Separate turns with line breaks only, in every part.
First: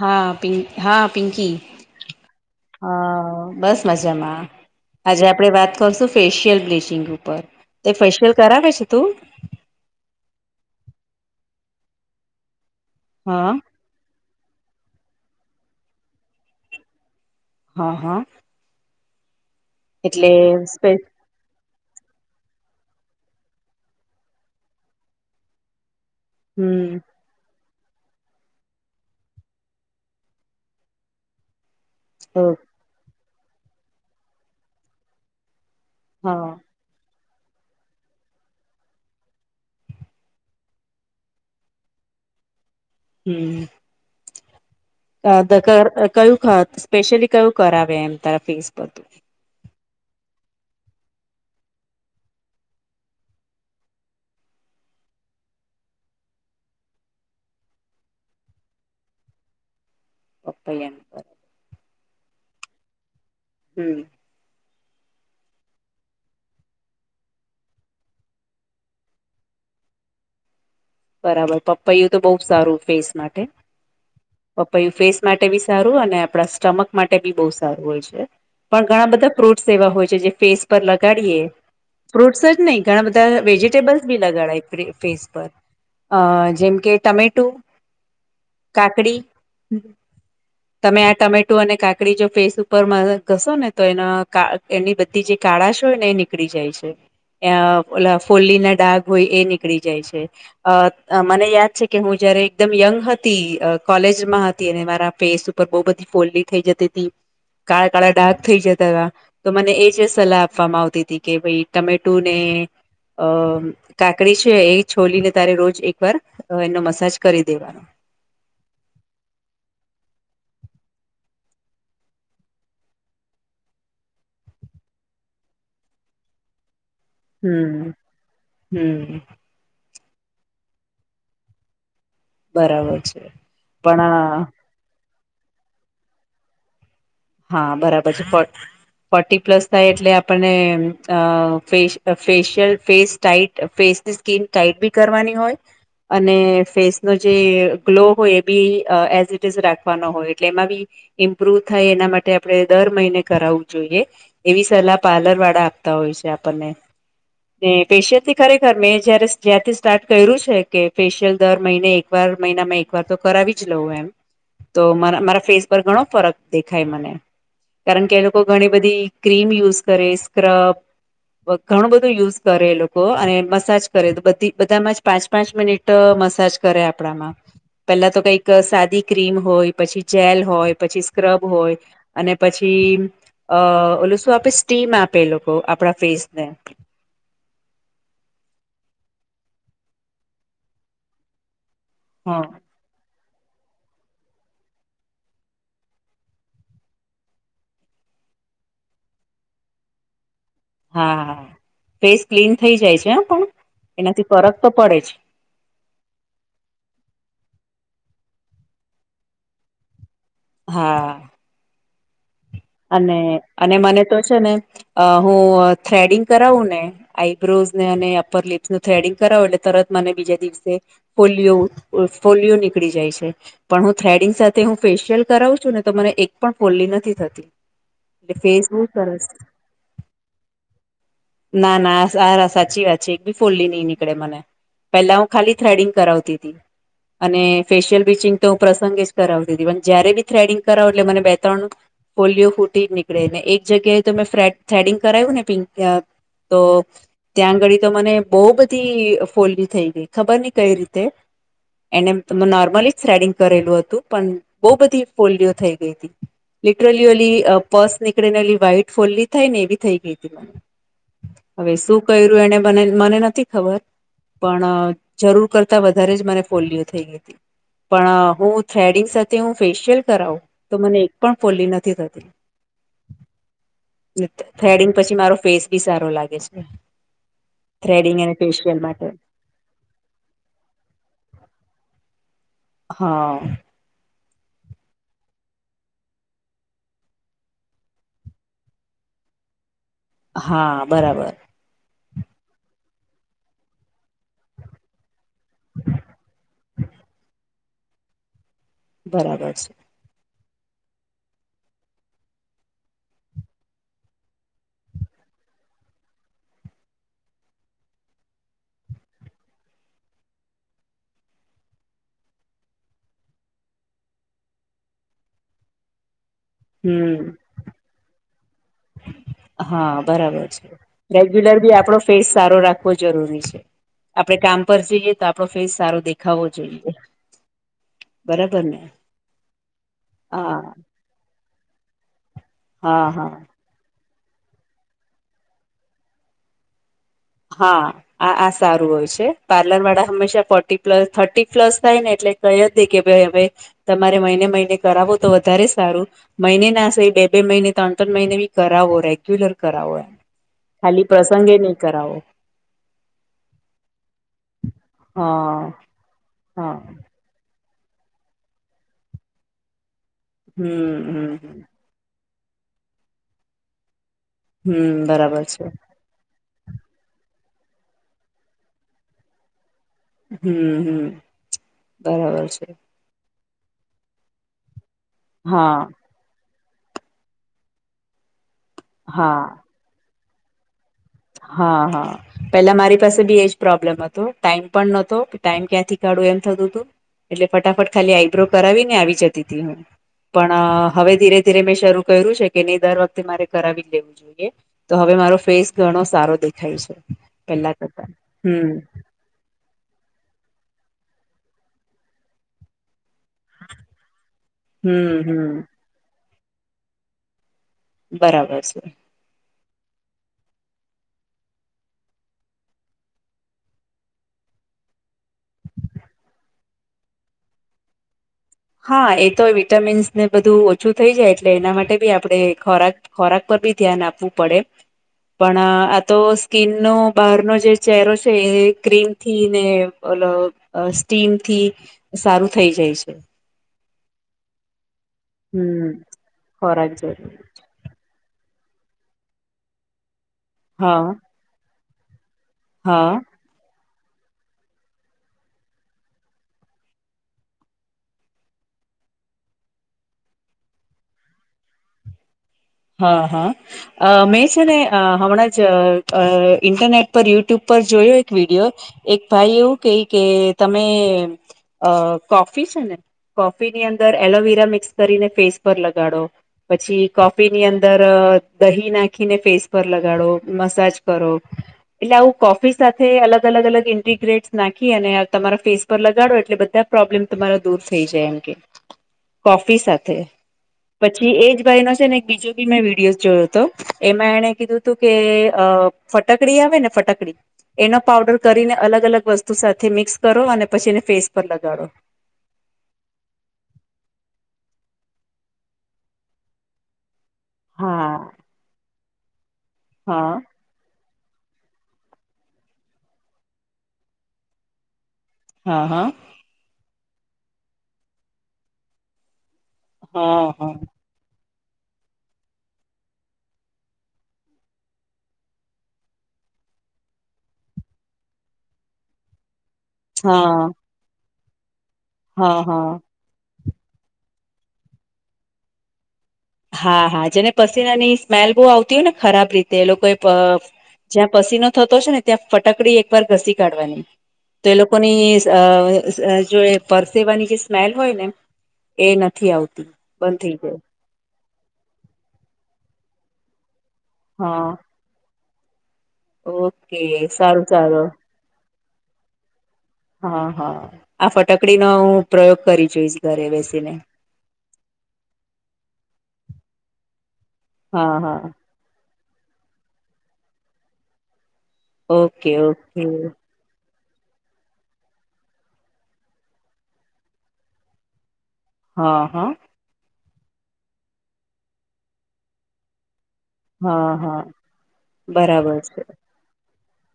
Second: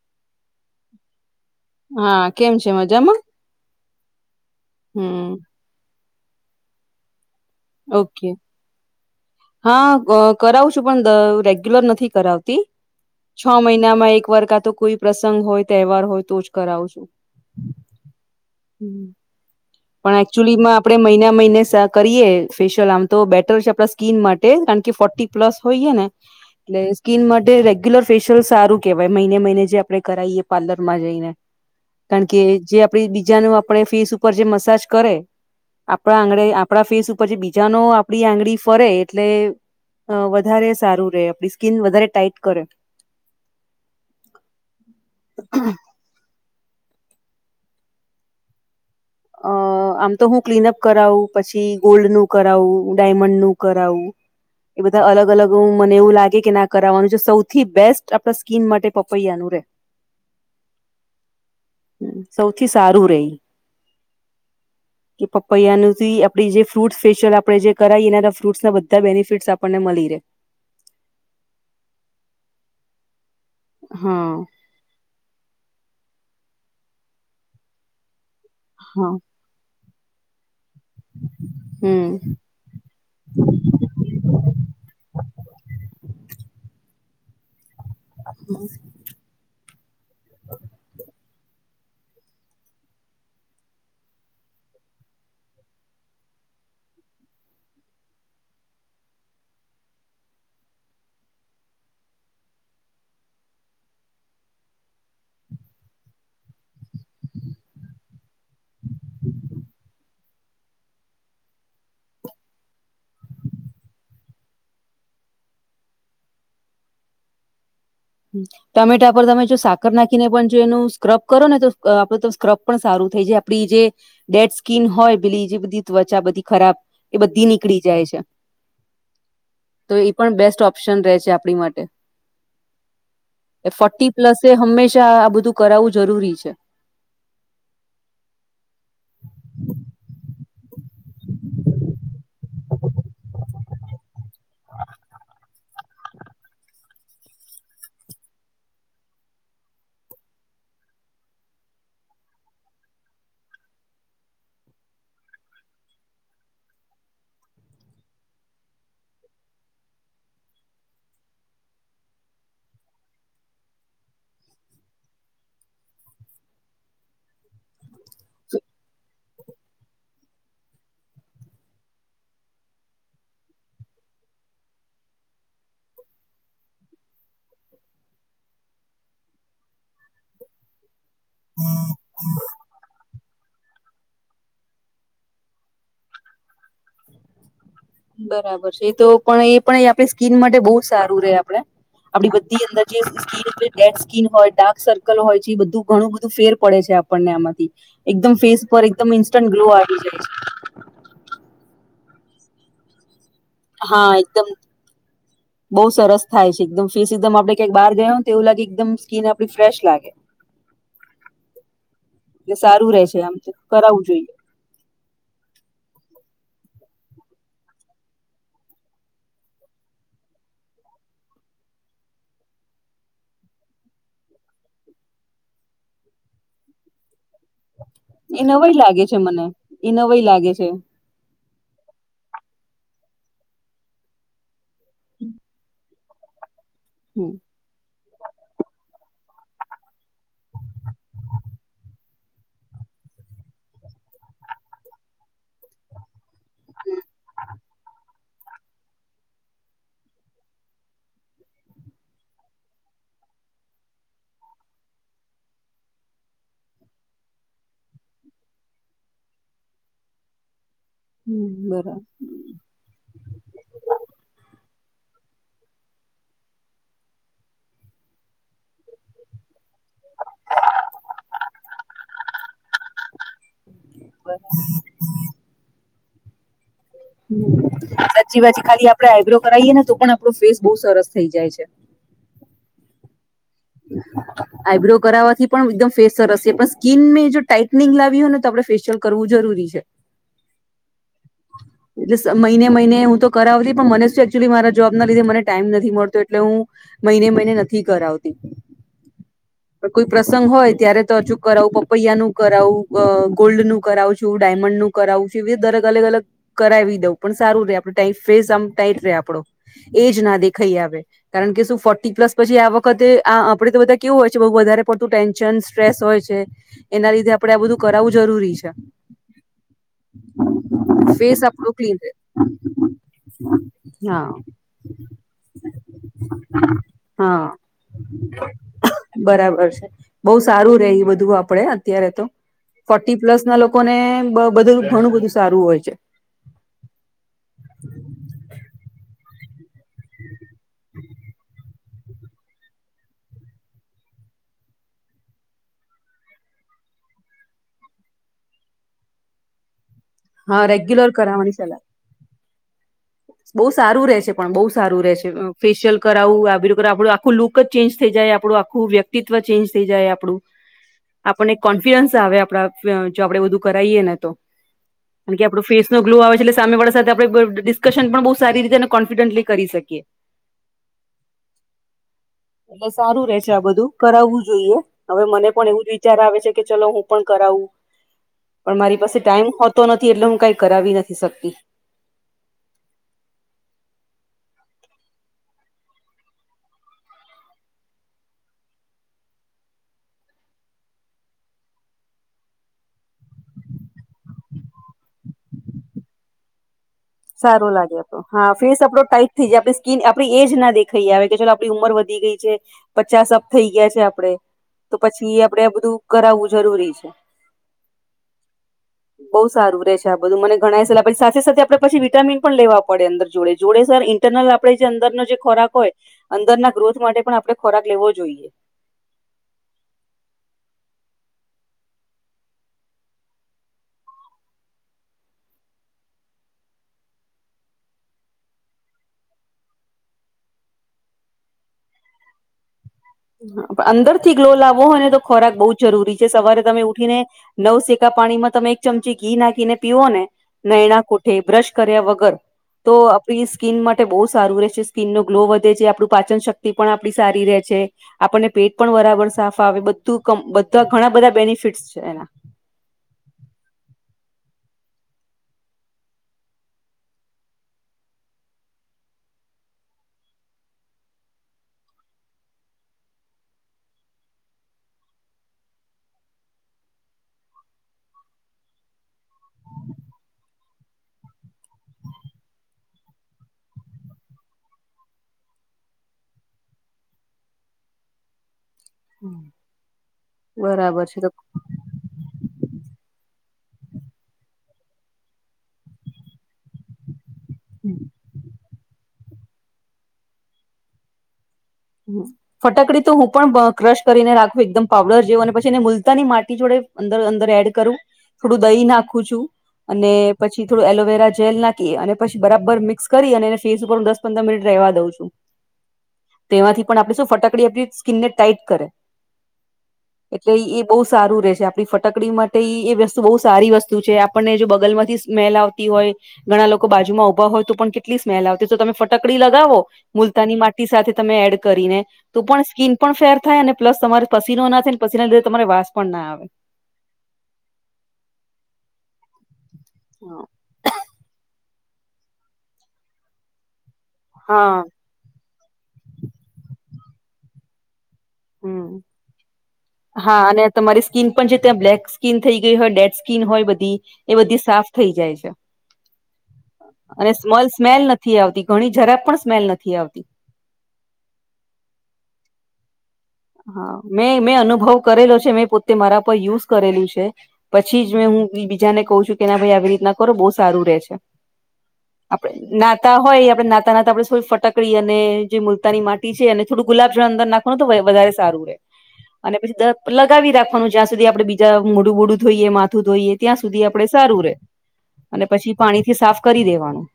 હા પિંક હા પિંકી.
હા કેમ છે મજામાં
હા બસ મજામાં આજે આપડે
હમ
વાત કરશું. ફેશિયલ બ્લચિંગ ઉપર તે
ઓકે
ફેશિયલ કરાવે છે તું
હા ક કરાવું છું પણ દ રેગ્યુલર નથી કરાવતી છ
હા
મહિના નામાં એક વાર કા તો કોઈ પ્રસંગ હોય તહેવાર હોય તો જ કરાવું છું.
હા હા.
પણ
એટલે
એકચુલી માં
સ્પે
આપણે મહિના મહિને સ કરીએ. ફેશિયલ આમ તો બેટર છે આપણા સ્કીિન માટે કારણ કે ફોર્ટી પ્લસ હોઈએ ને. એટલે
હમ
સ્કીન માટે રેગ્યુલર ફેશિયલ સારું કેહેવાય મહિને મહિને જે આપડણે કરાવાઈએ પાર્લર માં જઈને કારણ
ઓ
કે જે આપ બીજાનું આપણે ફેસ ઉપર જે મસાજ કરે આપણા આંગણે
હા
આપણા ફેસ ઉપર પછી બીજા ન આપડી આંગળી ફરે એટલે અ વધારે સારું રહેે આપડી સ્કીન વધારે ટાઈટ કરે.
હમ્મ. [inaudible] કયુ અ સ્પેશલી કયુ કરાવે તારા ફેસ પર.
અ આમ તો હું ક્લીનઅપ કરાવું પછી ગોલ્ડ નું કરાવું ડાયમંડ નું કરાવું એ બધા અલગ અલગ રુમ મને એવું લાગે કે ના કરાવવાનું છે સૌથી બેસ્ટ આપણા સ્કીન માટે પપૈયા નું રે.
પપૈયાં નુ કર.
સૌથી સારું રે ઇ.
હમ્મ.
કે પપૈયાં નુ જી આપડી જે ફ્રૂટ સ્પેશિયલ આપણે જે કરાઇ એના ફ્રૂટ્સ ના બધા બેનિફિટ્સ આપણને મળી રહે.
બરાબર પપૈયુ તો બહુ સારું ફેસ માટે.
હા.
પપૈયું ફેસ માટે બી સારું અને આપણા સ્ટમક માટે બી બહુ સારું હોય છે, પણ ઘણા
હા
બધા ફ્રૂટ્સ એવા હોય છે જે ફેસ પર લગાડીએ
હમ
ફ્રૂટ્સ જ. નહી ઘણા બધા વેજીિટેબલ્સ ભી લગાડાય ફે ફેસ પર. અ જેમ કે ટમેટું કાકડી
[inaudible]
તમે આ ટમેટો અને કાકડી જો ફેસ ઉપર મા ઘસો ને તો એના આ એની બધી. જે કાળાશ હોય ને એ નીકળી જાય છે. અ ઓલા ફોલ્લી ના ડાગ હોય એ નીકળી જાય છે. અ મને યાદ છે કે હું જયારે એકદમ યંગ હતી અ કોલેજમાં હતી અને મારા ફેસ ઉપર બહુ બધી ફોલ્લી થઈ જતી હતી કાળા કાળા ડાક થઈ જતા હતા. તો મને એ જે સલાહ આપવામાં આવતી હતી કે ભાઈ ટમેટુ ને. અ કાકડી છે એ છોલીને તારે રોજ એકવાર અ એનો મસાજ કરી દેવાનો
હમ્મ. ટમેટા પર તમે જો સાકર નાખીને પણ જો એનું સ્ક્રબ કરો ને તો અ આપણે તો સ્ક્રબ પણ સારું થઈ જાય આપડી જે. ડેડ સ્કીન હોય પેલી એ બધી ત્વચા બધી ખરાબ એ બધી નીકળી
હમ
જાય છે.
હમ
તો એ પણ બેસ્ટ ઓપ્શન રહે છે, આપણી માટે.
બરાબર છે.
એ ફોર્ટી
પણ
પ્લસે હંમેશા આ બધું કરાવવું જરૂરી છે.
હા બરાબર છે પણ ફોર્ટી પ્લસ થાય એટલે આપણને અ ફ facial face tight face skin tight બી કરવાની હોય. અને ફેસનો જે ગ્લો હોય એ બી એઝ ઇટ ઇઝ રાખવાનો હોય એટલે એમાં બી. ઇમ્પ્રુવ થાય એના માટ. તે આપણે દર મહિને કરાવવું જોઈએ એવી સલાહ પાર્લર વાળા આપતા હોય છે, આપણને ફેશિયલ થી ખરેખર મેં જયારે જ્યારથી સ્ટાર્ટ કર્યું છે, કે ફેશિયલ દર મહિને એક એક વાર મહિનામાં એક વાર તો કરાવી જ લઉં એમ તો મારા ફેસ પર ઘણો ફરક દેખાય મને કારણ કે એ લોકો ઘણી બધી ક્રીમ યુઝ કરે સ્ક્રબ ઘણું બધું યુઝ કરે એ લોકો અને મસાજ કરે તો બધી બધામાં જ પાંચ પાંચ મિનિટ તમસાજ કરે આપણામાં પેલા તો કઈક સાદી ક્રીમ હોય પછી જેલ હોય પછી સ્ક્રબ હોય અને પછી અ ઓલ શું આપે સ્ટીમ આપે એ લોકો આપણા ફેસને
બરાબર છે, એ તો પણ એ પણ આપણી સ્કીન માટે બહુ સારું રે આપડે આપડી
હ
બધી અંદર જે સ્કીન ડેટ સ્કીિન હોય ડાર્ક સર્કલ હોય જે બધું ઘણું બધું ફેર પડે છે, આપણને આમાંથી એકદમ ફેસ પર એકદમ ઇન્સ્ટન્ટ ગ્લો આવી જાય છે,
હા હા ફેસ ક્લીન થઇ જાય છે, હ પણ
હા
એનાથી
એકદમ
ફરક તો પડે જ
બઉુ સરસ થાય છે, એકદમ ફીસ એકદમ આપણે ક્યાક બહાર ગયા હોય ને તો એવું લાગે એકદમ સ્કીન આપડી ફ્રેશ લાગે
હા
એટલે સારું રે
અને
છે આમ તો
અને મને
કરાવવું
તો છે
જોઈએ
ને હું થ્રેડિંગ કરાવું ને આઈબ્રોઝ ને અને અપર લિપ્સ નું થ્રેડિંગ કરાવો એટલે તરત મને બીજા દિવસે ફોલિયો ફોલિયો નીકળી જાય છે. પણ હું થ્રેડિંગ સાથે હું ફેશિયલ કરાવું છું ને તો મને એક પણ ફોલ્લી નથી થતી. એટલે
એ
ફેસ
નવાઈ
બહુ
લાગે છે
સરસ
મને એ નવાઈ લાગે છે.
ના ના આ સાચી વાત છે એક બી ફૂલ્લી નઈ નીકળે મને પેલા હું ખાલી થ્રેડિંગ કરાવતી હતી
હમ
અને ફેશિયલ બ્લીચીંગ તો પ્રસંગે જ કરાવતી હતી પણ જ્યારે બી થ્રેડિંગ કરાવ એટલે મ બે ત્રણું ફીલિયો ફૂટી જ નીકળે ને એક જગ્યાએ તો મેં થ્રેડિંગ કરાવ્યું ને પિંક તો ત્યાં આંગળી તો મને બહ બધી ફોલી થઈ ગઈ ખબર નઈ કઈ રીતે એને નોર્મલી જ થ્રેડિંગ કરેલું હતું પણ બહુ બધી ફોલિયો થઈ ગઈ હતી. ટલી ઓલી પર્સ નીકળે ને ઓલી વાહાઈટ ફોલ્લી થઈ ને એવી થઈ ગઈ હતી. મને
હમ
હવે
બરાબર
શું કર્યું એને મ મને નથી ખબર પણ જરૂર કરતા વધારે જ મને ફોલિયો થઈ ગઈ હતી. પણ હું થ્રેડિંગ સાથે હું ફેશિયલ કરાવું તો મને ોલી નથી થતીંગ [unintelligible] પછી મારો ફેસ બી સારો લાગે છે. થ્રેડિંગ અને
સાચી વાત છે
ફેશિયલ
ખાલી આપડે
માટે
આઈબ્રો કરાવીએ ને તો પણ આપણો ફેસ બઉુ સરસ થઇ જાય છે.
હા
આઈબ્રો કરાવવાથી પણ એકદમ ફેસ સરસ છે પણ સ્કીનને જો ટાઈટનિંગ લાવી હોય ને તો આપણે ફેેશિયલ કરવું જરૂરી છે.
હા બરાબર.
એટલે મહિને મહિને હું તો કરાવતી પણ મને શું એકચુલી મારા જોબ ના લીધે મને ટાઈમ નથી મળતો એટલે હું મહિને મહિને નથી કરાવતી.
બરાબર છે.
કોઈ પ્રસંગ હોય ત્યારે તો અચૂક કરાવું પપૈયા નું કરાવું ગોલ્ડ નું કરાવું છું ડાયમંડ નું કરાવું છુ દરેક અલગ અલગ કરાવી દઉં પણ સારું રે આપ ફેસ આમ ટાઈટ રે આપડો એજ ના દેખાઈ આવે કારણ કે શું ફોર્ટી પ્લસ પછી આવક વખતે આ આપડે તો બધા કેવું હોય છે બઉ વધારે પડતું ટેન્શન સ્ટ્રેસ હોય છે. એના
હમ
લીધે આપડે આ બધું કરાવવું જરૂરી છે.
હા બરાબર છે
ફેસ
રેગ્યુલર
આપણું
બી
ક્લીન
આપડો
રે
ફેસ સારો રાખવો જરૂરી છે.
હા
આપડે કામ પર જઈએ તો આપણો ફેસ સારો દેખાવવો જોઈએ.
હા
બરાબર ને
બરાબર છે બહ
હા
સારું રે એ બધું આપડે અત્યારે તો
હા
ફોર્ટી
હા
પ્લસ ના લોકોને બધું ઘણું બધું સારું હોય છે.
હા આ આ સારું હોય છે, પાર્લર વાળા હંમેશા ફોર્ટી પ્લસ થર્ટી પ્લસ થાય ને એટલે કહી જ નહી કે ભાઈ હવે તમારે મહિને મહિને કરાવો તો વધારે સારું મહિને ના [unintelligible] બે બે મહિને ત્રણ ત્રણ મહિનેી કરાવો રેગ્યુલર કરાવો એમ.
હા
ખાલી
રેગ્યુલર કરાવવાની
પ્રસંગે
સલાહ
નહી કરાવો.
[unintelligible] સારું રે છે, પણ બહુ સારું રે છે,
હા
ફેશિયલ કરાવું આું
હા
કર આપડું આખું લુક જ ચેન્જ થઈ જાય આપણું આખું વ્યક્તિત્વ ચેન્જ થઈ જાય આપણું
હમ
આપને
હમ
કો આવે આપ જો આપડે બધું કરાવએ ને તો
હમ
કારણ
બરાબર
કે [unintelligible] આપણ ફે [unintelligible] છે, એટલે સામે વાળા સાથે આપણે ડિસ્કશન પણ બહુ સારી રીતે અને કોન્ફિડન્ટલી કરી શકીએ.
હમ હમ બરાબર છે.
એટલે સારું રે છે, આ બધું કરાવવું જોઈએ હવે મને પણ
હા
એવું રી વિચાર આવે છે, કે ચલો હું પણ કરાવું પણ મારી પાસે
હા
ટાઈમ તો નથી એટલે હું કઈ કરાવી નથી શકતી.
હા હા પેલા મારી પાસે બી એજ પ્રોબ્લેમ હતો ટાઈમ પણ નતો ટાઈમ ક્યાંથી કાઢું એમ થતું હતું. એટલે ફટાફટ ખાલી આઈબ્રો કરાવીને આવી જતી [unintelligible] હતી હું પણ હવે ધીરે ધીરે મેં શરૂ કર્યું છે, કે નહી દર વખતે મારે કરાવી જ લેવું જોઈએ તો હવે મારો ફેસ ઘણો સારો દેખાય છે. પેલા
સારું લાગે
કરતા
આપ હા
હમ
ફીસ આપડો ટાઈટ [unintelligible] આપ સ્કીન આપણી એજ ના દેખાઈ આવે કે ચાલ આપણી ઉંમર વધી ગઈ છે, પચાસપ થઈ ગયા છે, આપડે તો
હમ
પછી આપડે આ
હમ
બધું કરાવવું જરૂરી છે
બરાબર છે
બહુ સારું રહેે છે, આ બધું મને ઘણાાય સલા પછી સાથે સાથે આપડણે પછી વિટામિન પણ લેવા પડે અંદર જોડે જોડે સર ઇન્ટરનલ આપણેે જે અંદરનો જે ખોરાક હોય અંદરના ગ્રોથ માટે પણ આપડણે ખોરાક લેવો જોઈએ
હા એ તો વિટામીન્સ ને બધું ઓછું થઈ જાય એટલે એના માટે બી આપણે ખોરાક ખોરાક પર ભી ધ્યાન આપવું પડે પણ આ તો સ્કીિન નો બહારનો જે ચહેરો છે, એ ક્રીમ થી ને ઓલ સ્ટીમ થી સારું થઈ જાય છે.
પણ અંદર થી ગ્લો લાવવો હોય ને તો ખોરાક બહુ
હમ
જરૂરી છે, સવારે તમે
ખોરાક જરૂર
ઉઠીને નવ સેકા પાણીમાં તમે ચમચી ઘી નાખીને પીવો ને
હા
નયણા કોઠે બ્રશ કર્યા વગર તો
હા
આપડી સ્કીિન માટે બહુ સારું રહે છે, સ્કીિનનોો ગ્લો વધે છે, આપણું પાચન શક્તિ પણ આપણી સારી રહે છે. આપણને પેટ પણ બરાબર સાફા આવે બધું બધા ઘણા બધા બેનિફિટ્સ છે, એના
હા હા અ મેં છે, ને હમણાં જ ઇન્ટરનેટ પર યુટ્યુબ પર જોયો એક વિડિયો એક ભાઈ એવું કહી કે તમે કોફી છો ને કોફી ની અંદર એલોવીરા મિક્સ કરીને ફેસ પર લગાડો પછી કોફી [unintelligible] અંદર દહી નાખીને ફેસ પર લગાડો મસાજ કરો એટલે આવું કોફી સાથે અલગ અલગ અલગ ઇન્ટિગ્રેટસ નાખી અને તમારા ફેસ [unintelligible] લગાડો એટલે બધા પ્રોબ્લેમ તમારા દૂર થઈ જાય એમ કે કોફી સાથે
બરાબર છે તો
પછી એજ ભાઈ ન છે, ને એક બીજો બી મેં [unintelligible] જોયો હતો એમાં એણે કીધું હતું કે અ ફટકડી આવે ને ફટાકડી
હમ
એનો પઉડર કરીને અલગ અલગ વસ્તુ સાથે મિક્સ કરો અને પછી એને ફેસ પર લગાડો
ફટાકડી તો હું પણ ક્રશ કરીને રાખું એકદમ પાવડર જેવું અને પછી એને મુલતાની માટી જોડે અંદર અંદર એડ કરું
હા
થોડું દહી નાખું છું અને
હા
પછી થોડું એલોવેરા જેલ નાખી અને પછી બરાબર મિક્સ કરી અને એ ફેસ ઉપર હું દસ પંદર મિનિટ [unintelligible] દઉ છું
હા હા
તેમાંથી પણ આપણે શું ફટાકડી આપણી સ્કીિનન [unintelligible] કરે
હા
એટલે
હા હા
એ બહ સારું [unintelligible] છે, આપણી ફટકડી માટે એ વસ્તુ બહુ સારી વસ્તુ છે, આપણને જો બગલમાંથી સ્મેલ આવતી હોય ઘણા લોકો બાજુમાં ઉઊભા હોય તો પણ કેટલી સ્મેલ આવતી તો તમે ફટકડી લગાવો મુલતાની
હા
માટી સાથે તમે એડ કરીને તો પણ
હા
સ્કીન પણ ફેર થાય અને પ્લસ તમારે પસીનો ના થાય અને પસીના લીધે તમારે વાસ પણ ના આવે.
હા હા જેને પસીનાની સ્મેલ બો આવતી હોય ને ખરાબ રીતે એ લોકો એ જ્યાં પસીનો થતો છે ને ત્યાં ફટકડી એક વાર ઘસી કાઢવાની તો એ
હા
લોકોની અ અ જે પરસેવાની જે સ્મેલ હોય ને
હમ
એ નથી આવતી બંધ
હા
થઈ
અને
જાય.
તમારી સ્કીન પણ છે ત્યાં બ્લેક સ્કીન થઈ ગઈ હોય, ડેડ સ્કીન હોય બધી એ બધી
હા
સાફ થઈ જાય છે
ઓકે
અને સમે
સારું
સ્મેલ
સારું
નથી નથી આવતી ઘણી જરાય પણ સ્મેલ નથી આવતી.
હા હા આ ફટકડીનો હું પ્રયોગ કરી જોઈશ. ઘરે બેસીને
હા મેં મેં અનુભવ કરેલો છે મેં પોતે મારા પર યુઝ કરેલું છે. પછી જ
હા
મેં
હા
હું બીજાને કવ છું કે ના ભાઈ આવી રીતના કરો બો સારું રે છે આપડે
ઓકે ઓકે
નાતા હોય આપડે નાતા નાતા પછી આપડે ફટક ફટકડી અને જે મુલતાની માટી છે અને થોડું ગુલાબ જળ અંદર નાખવાનું તો વધારે સારું રય.
હા હા
અને પછી દ લગાવી રાખવાનું જ્યાં સુધી આપડે બીજા મોડું બોડું ધોઈએ, માથું ધોઈએ. ત્યાં સુધી આપડે
હા હા
સારું રે અને પછી
બરાબર છે
પાણીથી સાફ કરી દેવાનું.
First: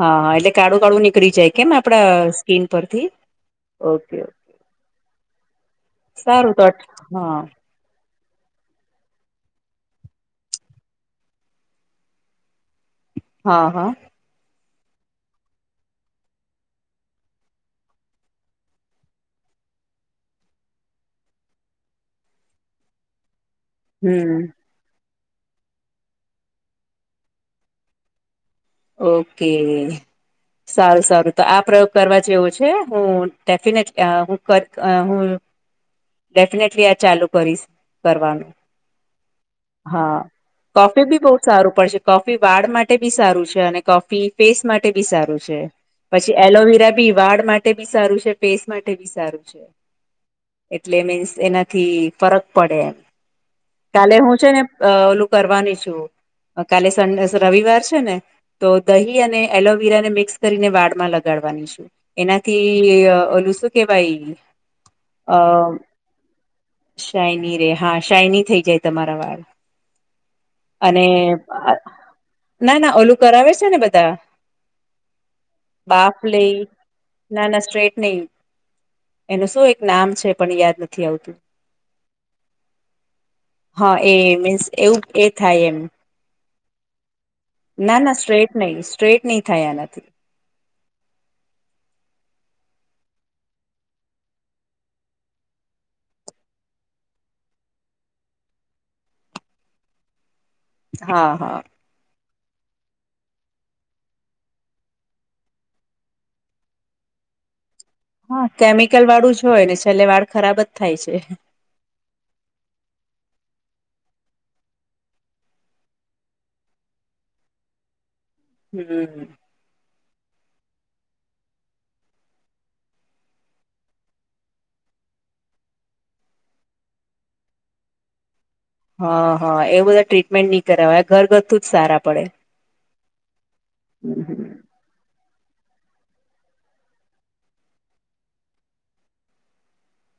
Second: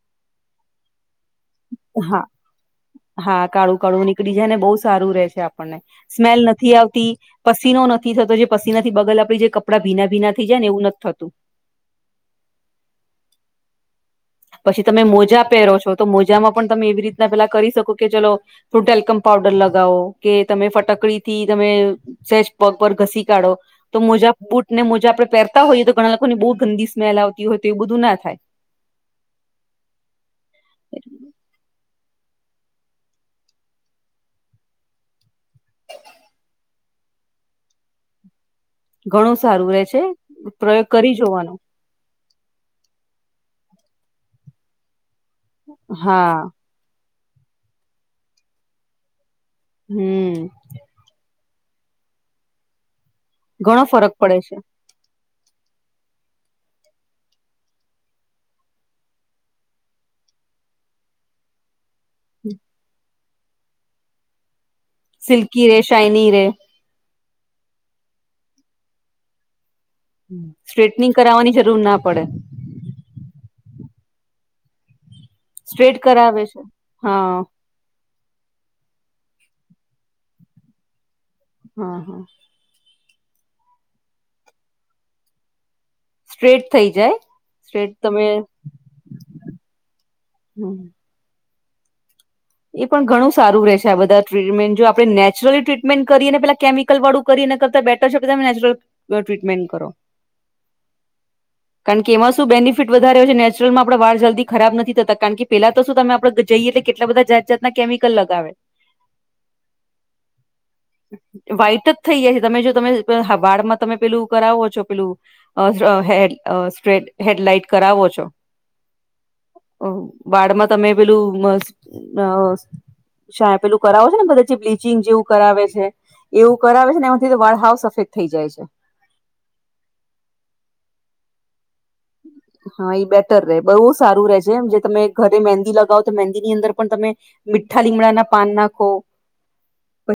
હા એટલે કાળું કાળું નીકળી જાય કેમ આપડા
હા
સ્કીન પરથી
હા કાળું કાળું
ઓકે ઓકે.
નીકળી જાય ને બહુ સારું રેય છે આપણ ને સ્મેલ
તો
નથી આવતી,
હા
પસીનો નથી નથી થતો જે પસીના થી બગલ આપડી જે કપડાં ભીના ભીના થઈ જાયને એવું નથી થતું.
હા હા.
પછી તમે મોજા પહેરો છો તો મોજામાં પણ તમે એવી રીતના પેલા કરી શકો કે ચલો થોડો ટેલ્કમ પાઉડર લગાવો કે તમે ફટકડીથી તમે સેજ પગ પર ઘસી કાઢો. તો મોજા
હમ
બુટ ને મોજા આપડે પહેરતા હોઈએ તો ઘણા લોકોની બો ગંદી સ્મેલ આવતી હોય તો એવું બધું ના થાય.
ઓકે સારું સારું તો આ પ્રયોગ કરવા જેવો છે હું ડેફિનેટલી હું હું ડેફિનેટલી આ ચાલુ કરીશ કરવાનું.
ઘણું સારું રે છે
હા
પ્રયોગ
કોફી
કરી
ભી બો
જોવાનો
સારું પડશે. કોફી વાળ માટે બી સારું છે અને કોફી ફેસ માટે બી સારું છે. પછી
હા
એલોવેરા બી વાળ માટે બી સારું છે, ફેસ માટે બી સારું. છે
હમ
એટલે મીન્સ એનાથી ફરક પડે એમ.
ઘણો ફરક
કાલે હું
પડે
છે ને અ ઓલું કરવાની છું કાલે સન્ડે રવિવાર છે ને. તો દહી અને એલોવીરા ને મિક્સ કરીને વાળમાં લગાડવાની છું. એનાથી ઓલું શું કેવાય
સિલ્કી રેય, સાઇની રેય.
સાઈની રેય. હા સાઇની થઈ જાય તમારા વાળ.
હમમ
અને
સ્ટ્રેટનિંગ કરાવવાની જરૂર ના પડે.
ના ના ઓલું કરાવે છે ને બધા.
સ્ટ્રેટ
બાફ
કરાવે છે
લેય
હા
ના ના સ્ટ્રેટનિગ એનું શું એક નામ છે પણ યાદ નથી આવતું.
હા હા.
હા એ મીન્સ એવું એ થાય એમ.
સ્ટ્રેટ થઈ જાય. સ્ટ્રેટ
ના ના
તમે
સ્ટ્રેટ નય સ્ટ્રેટ નય થાય આનાથી.
[unintelligible] એ પણ ઘણું સારું રે છે આ બધા ટ્રીટમેન્ટ જો આપણે નેચરલી ટ્રીટમેન્ટ કરીએ પેલા કેમિક કેમિકલ વાળું કરયે એના કરતા બેટર છે તમે નેચરલ ટ્રીટમેન્ટ કરો.
હા હા.
કારણ કે એમાં શું બેનિફિટ વધારે છે નેચરલ માં આપણે વાળજલ્દી ખરાબ નથી થતા કારણ કે પેલા તો શું તમે આપડે જઈએ એટલે કેટલા બધા જા. જતા કેમિકલ
હા
લગાવે
કેમિકલ વાળું જ હોય ને છેલ્લે વાળ ખરાબ જ થાય છે.
વાઈટ જ થઈ જાય છે તમે જો તમે હબાડમાં તમે પેલું કરાવો છો પેલું. અ હ હેડલાઈટ કરાવો છો.
[inaudible]
વાડમાં તમે પેલું. શા પેલું કરાવો છે ને બધા જે બ્લીિચિંગ જેવું કરાવે છે. એવું કરાવે છે ને એમાંથી તો વાળ હાઉ સફેક્ટ થઈ જાય છે.
હા હા એ બધા ટ્રીટમેન્ટ નહી કરાવય ઘર ઘરથું જ સારા પડે
હા બેટર રે બહુ
હમ
સારું રહેે
હમ
છે એમ જે તમે. ઘરે મહેંદી લગાવો તો મહેંદી ની અંદર પણ તમે મીઠા લીમડાના પાન નાખો.